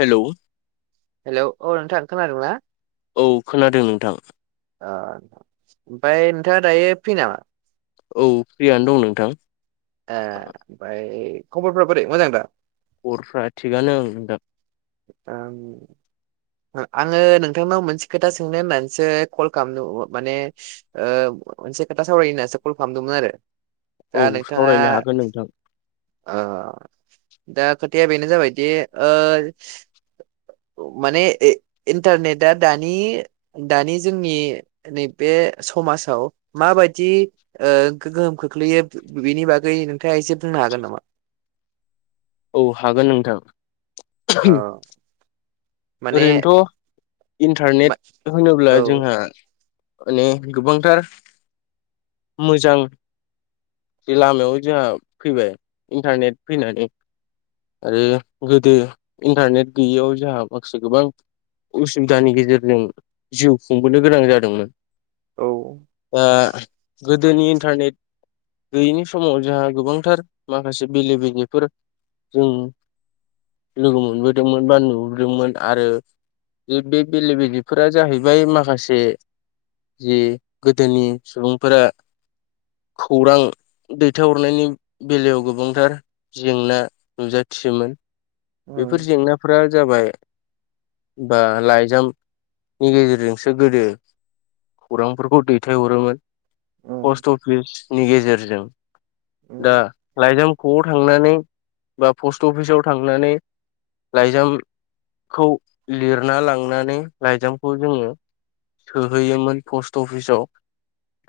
Hello hello औ नोंथां खोनादोंना? औ खोनादों नोंथां [unintelligible] [unintelligible] दायो फै नामा? औ फ्रियानो दं नोंथां। ए फाय खबरफोरा बोरै मोजां दा? ख'रफ्रा थिगानो नोंथां। ओं ओ आङो नोंथांनाव मोनसे खोथा सोंनो होननानसो कल खालामनो माने ओ मोनसे खोथा सावरायहोननासो कल खामदोंमोन आरो। औ दा नोंथाङा सावरायनो हागोन नोंथां ओ दा खोथाया बेनो जाबायदि ओ माने ए इन्टारनेटआ दानि दानि जोंनि नैबे समासआव मा बायदि ओ गोहोम खोख्लैयो बिनि बागै नोंथाङा एसे फोर नो हागोन नामा? औ हागोन नोंथां। ओ माने ओरैनोथ' इन्टारनेट मा- होनोब्ला औ जोंहा माने गोबांथार मोजां बे लामायाव जोंहा फैबाय इन्टारनेट फैनानै आरो गोदो इन्टारनेट गैयैआव जाहा माखासे गोबां उसुबिदानि गेजेरजों जिउ खुंबोनो गोनां जादोंमोन। औ दा गोदोनि इन्टारनेट गैयिनि समाव जाहा गोबांथार माखासे बेले बेजेफोर जों लोगो मोनबोदोंमोन बा नुबोदोंमोन आरो बे-बे-बेले बेजेफोरा जाहैबाय माखासे जि गोदोनि सुबुंफोरा खौरां दैथायहरनायनि बेलायाव गोबांथार जेंना नुजाथियोमोन बेफोर उम जेंनाफोरा जाबाय बा लाइजामनि गेजेरजोंसो गोदो खौरांफोरखौ दैथायहरोमोन। उम पस्ट अफिसनि गेजेरजों दा उम लाइजाम ख'आव थांनानै बा पस्ट अफिसाव थांनानै लाइजामखौ लिरना लांनानै लाइजामखौ जोङो सोहैयोमोन पस्ट अफिसाव।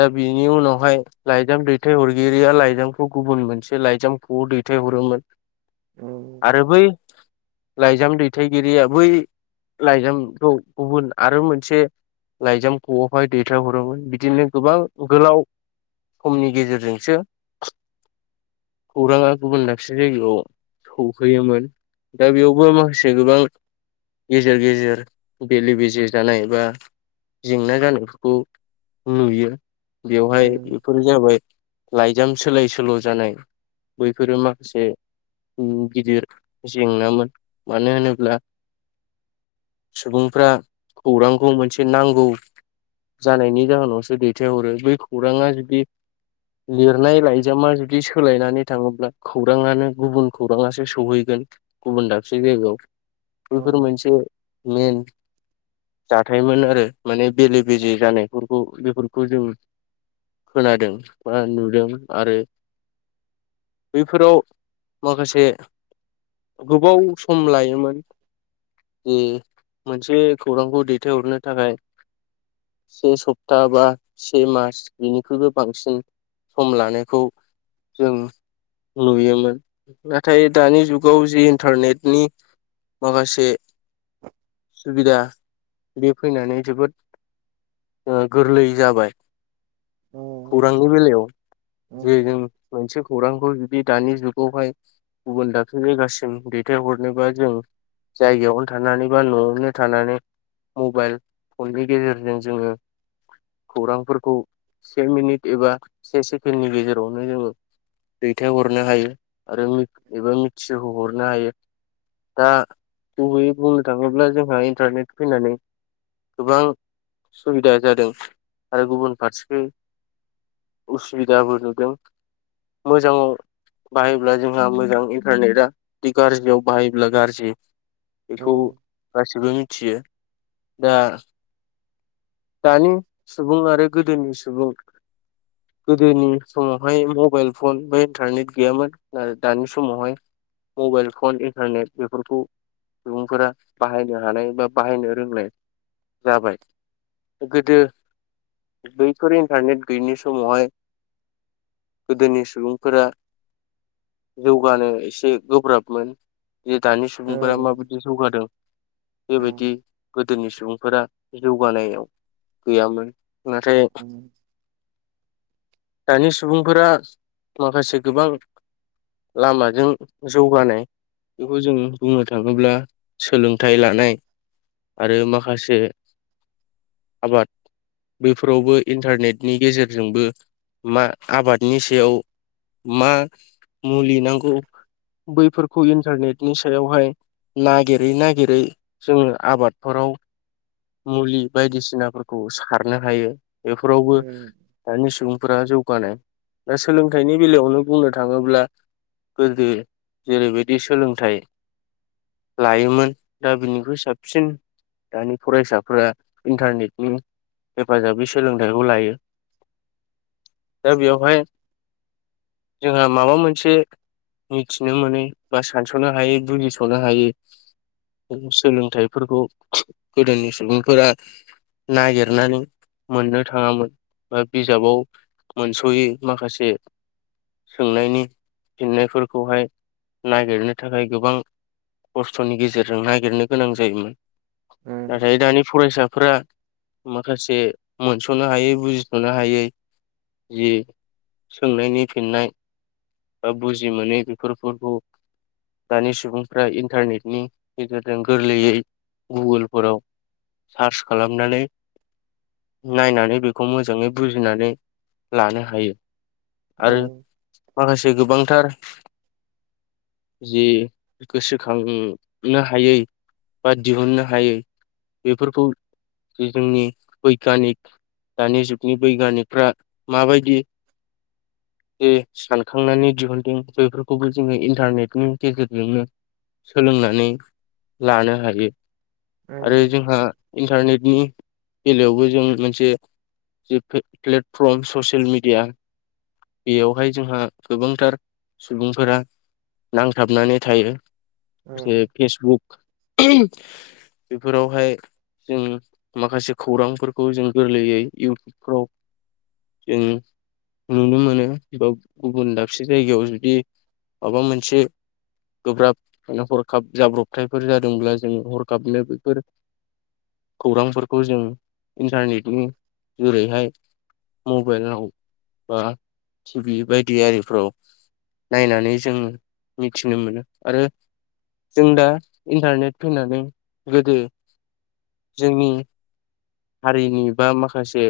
दा बिनि उनावहाय लाइजाम दैथायहरगिरिया लाइजामखौ गुबुन मोनसे लाइजामख'आव दै थायहरोमोन उम आरो बै लाइजाम दैथायगिरिया बै लाइजामखौ गुबुन आरो मोनसे लाइजाम खआवहाय दैथायहरोमोन बिदिनो गोबां गोलाव समनि गेजेरजोंसो खौराङा गुबुन दाब से जायगायाव सफैयोमोन दा बेयावबो माखासे गोबां गेजेर गेजेर बेले बेजे जानाय बा जेंना जानायफोरखौ नुयो बेवहाय उम बेफोरो जाबाय लाइजाम सोलाय सोल जानाय बैफोरो मा खासे गिदिर जेंनामोन मानो होनोब्ला सुबुंफ्रा खौरांखौ मोनसे नांगौ जानायनि जाहोनावसो दैथायहरो बै खौराङा जुदि लिरनाय लाइजामा जुदि सोलायनानै थाङोब्ला खौराङानो गुबुन खौराङासो सौहैगोन गुबुन दाबसे जायगायाव बेफोर उम मोनसे मेन जाथायोन आरो माने बेले बेजे जानायफोरखौ बेफोरखौ जों खोनादों बा नुदों आरो बैफोराव माखासे गोबाव सम लायोमोन जे मोनसे खौरांखौ दैथायहरनो थाखाय से सप्ता बा से मास बिनिख्रुइबो बांसिन सम लानायखौ जों नुयोमोन नाथाय दानि जुगाव जि इन्टारनेटनि माखासे सुबिदा बे फैनानै जोबोद गोरलै जाबाय उम खौरांनि बेलायाव जे उम जों खौरांखौ जुदि दानि जुगावहाय गुबुन दाख्लै जायगासिम दैथायहरनोबा जों जायगायावनो थानानै बा नआवनो थानानै मबाइल फननि गेजेरजों जोङो खौरांफोरखौ से मिनिट एबा से सेकेणडनि गेजेरावनो जोङो दैथायहरनो हायो आरो एबा मिथिहोहरनो हायो दा गुबैयै बुंनो थाङोब्ला जोंहा इन्टारनेट फैनानै गोबां सुबिदा जादों आरो गुबुन फारसेथिं उसुबिदाबो नुदों मोजाङाव बाहायोब्ला जोंहा मोजां इन्टारनेटआ गाज्रियाव बाहायोब्ला गाज्रि उम बेखौ गासिबो मिथियो दा दानि सुबुं आरो गोदोनि सुबुं गोदोनि समावहाय मबाइल फन बा इन्टारनेट गैयामोन दानि समावहाय मबाइल फन इन्टारनेट बेफोरखौ सुबुंफोरा बाहायनो हानाय बा बाहायनो रोंनाय जाबाय गोदो बैफोर इन्टारनेट गैयिनि समावहाय गोदोनि सुबुंफोरा जौगानो एसे गोब्राबमोन। जे दानि सुबुंफोरा माबायदि जौगादों बेबायदि गो दोनि सुबुंफोरा जौगानायाव गैयामोन। नाथाय उम दानि सुबुंफोरा माखासे गोबां लामाजों जौगानाय बेखौ जों बुंनो थाङोब्ला सोलोंथाइ लानाय आरो माखासे आबाद बेफोरावबो इन्टारनेटनि गेजेरजोंबो मा आबादनि सायाव मा मुलि नांगौ बैफोरखौ इन्टारनेटनि सायावहाय नागिरै-नागिरै जोङो आबादफोराव [inaudible] मुलि बायदिसिनाफोरखौ सारनो हायो बेफोरावबो उम दानि सुबुंफोरा जौ गानाय दा सोलोंथाइनि बेलायावनो बुंनो थाङोब्ला। गोदो जेरैबायदि सोलोंथाइ लायोमोन दा बिनिख्रुइ साबसिन दानि फरायसा। फोरा इन्टारनेटनि हेफाजाबै सोलोंथाइखौ लायो। दा बेवहाय जोंहा माबा मोनसे मिथिनो मोनै बा, सानस'नो हायै, बुजिस'नो हायै सोलोंथाइफोरखौ गोदोनि सुबुंफोरा नागिरनानै मोननो थाङामोन बा बिजाबाव मोनस'यै माखासे सोंनायनि फिननायफोरखौहाय नागिरनो थाखाय गोबां खस्थ'नि गेजेरजों नागिरनो गोनां जायोमोन उम नाथाय दानि फरायसाफोरा माखासे मोनस'नो हायै, बुजिथ'नो हायै जि सोंनायनि फिननाय बा बुजि मोनै बेफोरखौ दानि सुबुंफ्रा इन्टारनेटनि गेजेरजों गोरलैयै गुगोलफोराव सार्च खालामनानै नायनानै बेखौ मोजाङै बुजिनानै लानो हायो। आरो उम माखासे गोबांथार जि गोसोखांनो हायै बा दिहुननो हायै बेफोरखौ जोंनि बैग्यानिक दानि जुगनि बैग्यानिकफ्रा माबायदि [unintelligible] जे सानखांनानै दिहुनदों बेफोरखौबो जोङो इन्टारनेटनि गेजेरजोंनो सोलोंनानै लानो हायो। औ। [unintelligible] इन्टारनेटनि बेलायावबो जों मोनसे जे पे-प्लेटफर्म ससियेल मिडिया बेयावहाय जोंहा गोबांथार सुबुंफोरा नांथाबनानै थायो। जे फेसबुक बेफोराव बेहाय जों माखासे खौरांफोरखौ जों गोरलैयै इउटुबफ्राव जों नुनो मोनो बा गुबुन दाबसे जायगायाव जुदि माबा मोनसे गोब्राब हरखाब जाब्रबथायफोर जादोंब्ला जोङो हरखाबनो बेफोर खौरांफोरखौ जों इन्टारनेटनि जुरैहाय मबाइलाव बा टिभि बायदि आरिफ्राव नायनानै जोङो मिथिनो मोनो आरो जों दा इन्टारनेट फैनानै गोदो जोंनि हारिनि बा माखासे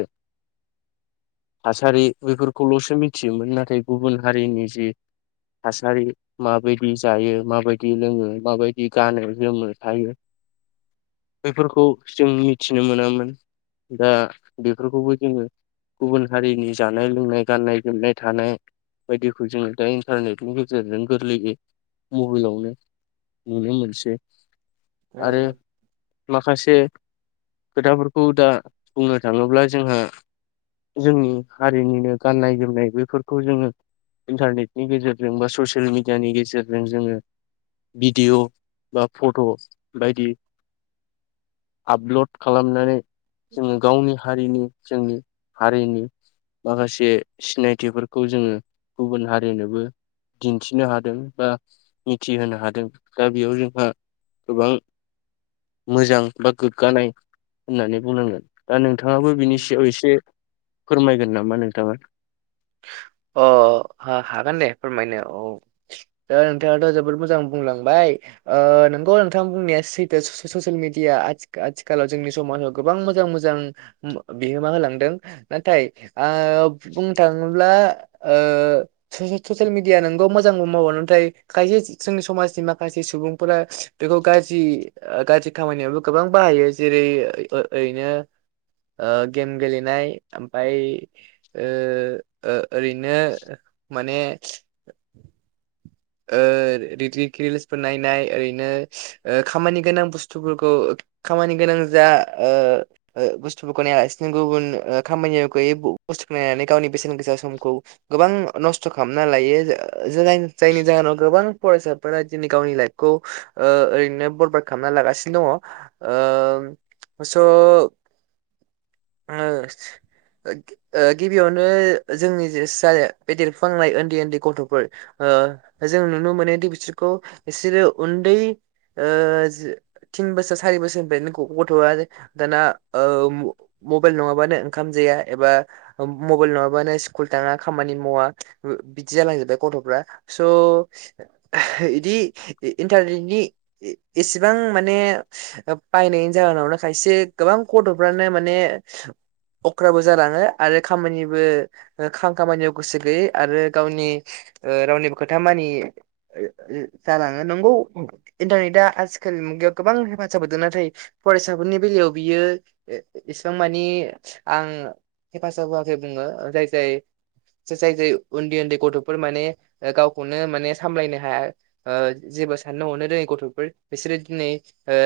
थासारि बेफोरखौल'सो मिथियोमोन नाथाय गुबुन हारिनि जि थासारि माबायदि जायो माबायदि लोङो माबायदि गानो जोमो थायो [unintelligible] बेफोरखौ जों मिथिनो मोनामोन दा बेफोरखौबो जोङो गुबुन हारिनि जानाय लोंनाय गाननाय जोमनाय थानाय बायदिखौ जोङो दा इन्टारनेटनि गेजेरजों गोरलैयै मबाइलावनो नुनो मोनसै आरो उम माखासे खोथाफोर खौ दा बुंनो थाङोब्ला जोंहा जोंनि हारिनिनो गाननाय जोमनाय बेफोरखौ जोङो इन्टारनेटनि गेजेरजों बा ससियेल मिडियानि गेजेरजों जोङो भिडिय' बा फट' बायदि आपल'ड खालामनानै जोङो गावनि हारिनि जोंनि हारिनि माखासे सिनायथिफोरखौ जोङो गुबुन हारिनोबो दिन्थिनो हादों बा मिथिहोनो हादों दा बेयाव जोंहा गोबां मोजां बा गोग्गानाय होननानै बुंनांगोन दा नोंथाङाबो बिनि उम। सायाव एसे फोरमायगोन नामा नोंथाङा? अ हा हागोन दे फोरमायनो औ। दा नोंथाङाथ' जोबोद मोजां बुंलांबाय ओ नोंगौ नोंथां बुंनाया सैथो स-स-ससियेल मिदिया आथि आथिखालाव जोंनि समाजाव गोबां मोजां मोजां बिहोमा होलांदों नाथाय ओ बुंनो थाङोब्लाे ओ ससेल मिडिया नोंगौ मोजांबो मावो नाथाय खायसे जोंनि समाजनि माखासे सुबुंफोरा बेखौ गिज्रि ओ गाज्रि खामानियावबो गोबां बाहायो जेरै ओरैनो ओ गेम गेलेनाय ओमफाय ओ ओ ओरैनो माने ओ रि रिल्सफोर नायनाय ओरैनो खामानि गोनां बुस्थुफोरखौ खामानि गोनां जा ओ ओ बुस्थुफोरखौ नायालासिनो गुबुन ओ खामानि गैयि बुस्थुखौ नायनानै गावनि बेसेन गोसा समखौ गोबां नस्थ' खालामना लायो जों जायनि जाहोनाव गोबां फरायसाफोरा दिनै गावनि लाइफखौ ओ ओरैनो बरबाद खालामना लागासिनो दङ। ओं स' [unintelligible] ओ गिबियावनो जोंनि जे बेे देरफुहांनाय उन्दै उन्दै गथ'फोर ओ जों नुनो मोनोदि बिसोरखौ बिसोरो उन्दै ओ थिन बोसोर सारि बोसोरनिफ्राय गथ'आ दाना ओ मबाइल नङाबानो ओंखाम जाया एबा मबाइल नङाबानो स्कुल थाङा खामानि मावा बिदि जालांजोबबाय गथ'फ्रा। स' बिदि इन्टारनेटनि एसेबां माने बायनायनि जाहोनावनो खायसे गोबां गथ'फ्रानो माने अख्राबो जालाङो आरो खामानिबो खां खामानियाव गोसो गैयै आरो गावनि ओ रावनिबो खोथा मानियि जालाङो नंगौ इन्टारनेटआ आथिखालनि मुगायाव गोबां हेफाजाब होदों नाथाय फरायसाफोरनि बेलायाव बियो ए एसिबां मानि आं हेफाजाब होआखै बुङो जाय जाय जाय जाय उन्दै उन्दै गथ'फोर माने गावखौनो माने सामलायनो हाया ओ जेबो साननो हनो रोङै गथ'फोर बिसोरो दिनै ओ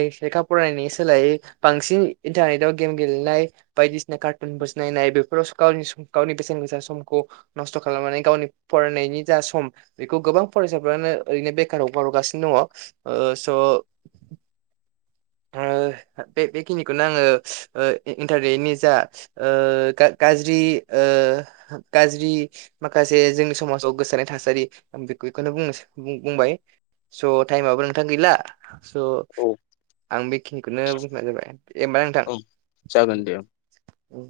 लेखा फरायनायनि सोलायै बांसिन इन्टारनेटाव गेम गेलेनाय बायदि सिना कार्टुनफोर नायनाय बेफोराव गावनि गावनि बेसेन गोसा समखौ नस्थ' खालामनानै गावनि फरायनायनि जा सम बेखौ गोबां फरायसाफ्रानो ओरैनो बेखार हगार हरगासिनो दङ ओ स' [unintelligible] बे बेखिनिखौनो आङो ओ इन्टारनेटनि जा ओ गा गाज्रि ओ ओ गाज्रि माखासे जोंनि समाजाव गोसारनाय थासारि आं बेखौनो बुंनो बुंबाय स' टाइमाबो नोंथां गैला स' औ आं बेखिनिखौनो बुंनाबाय जाबाय दे होमबाना औ जागोन दे नोंथां।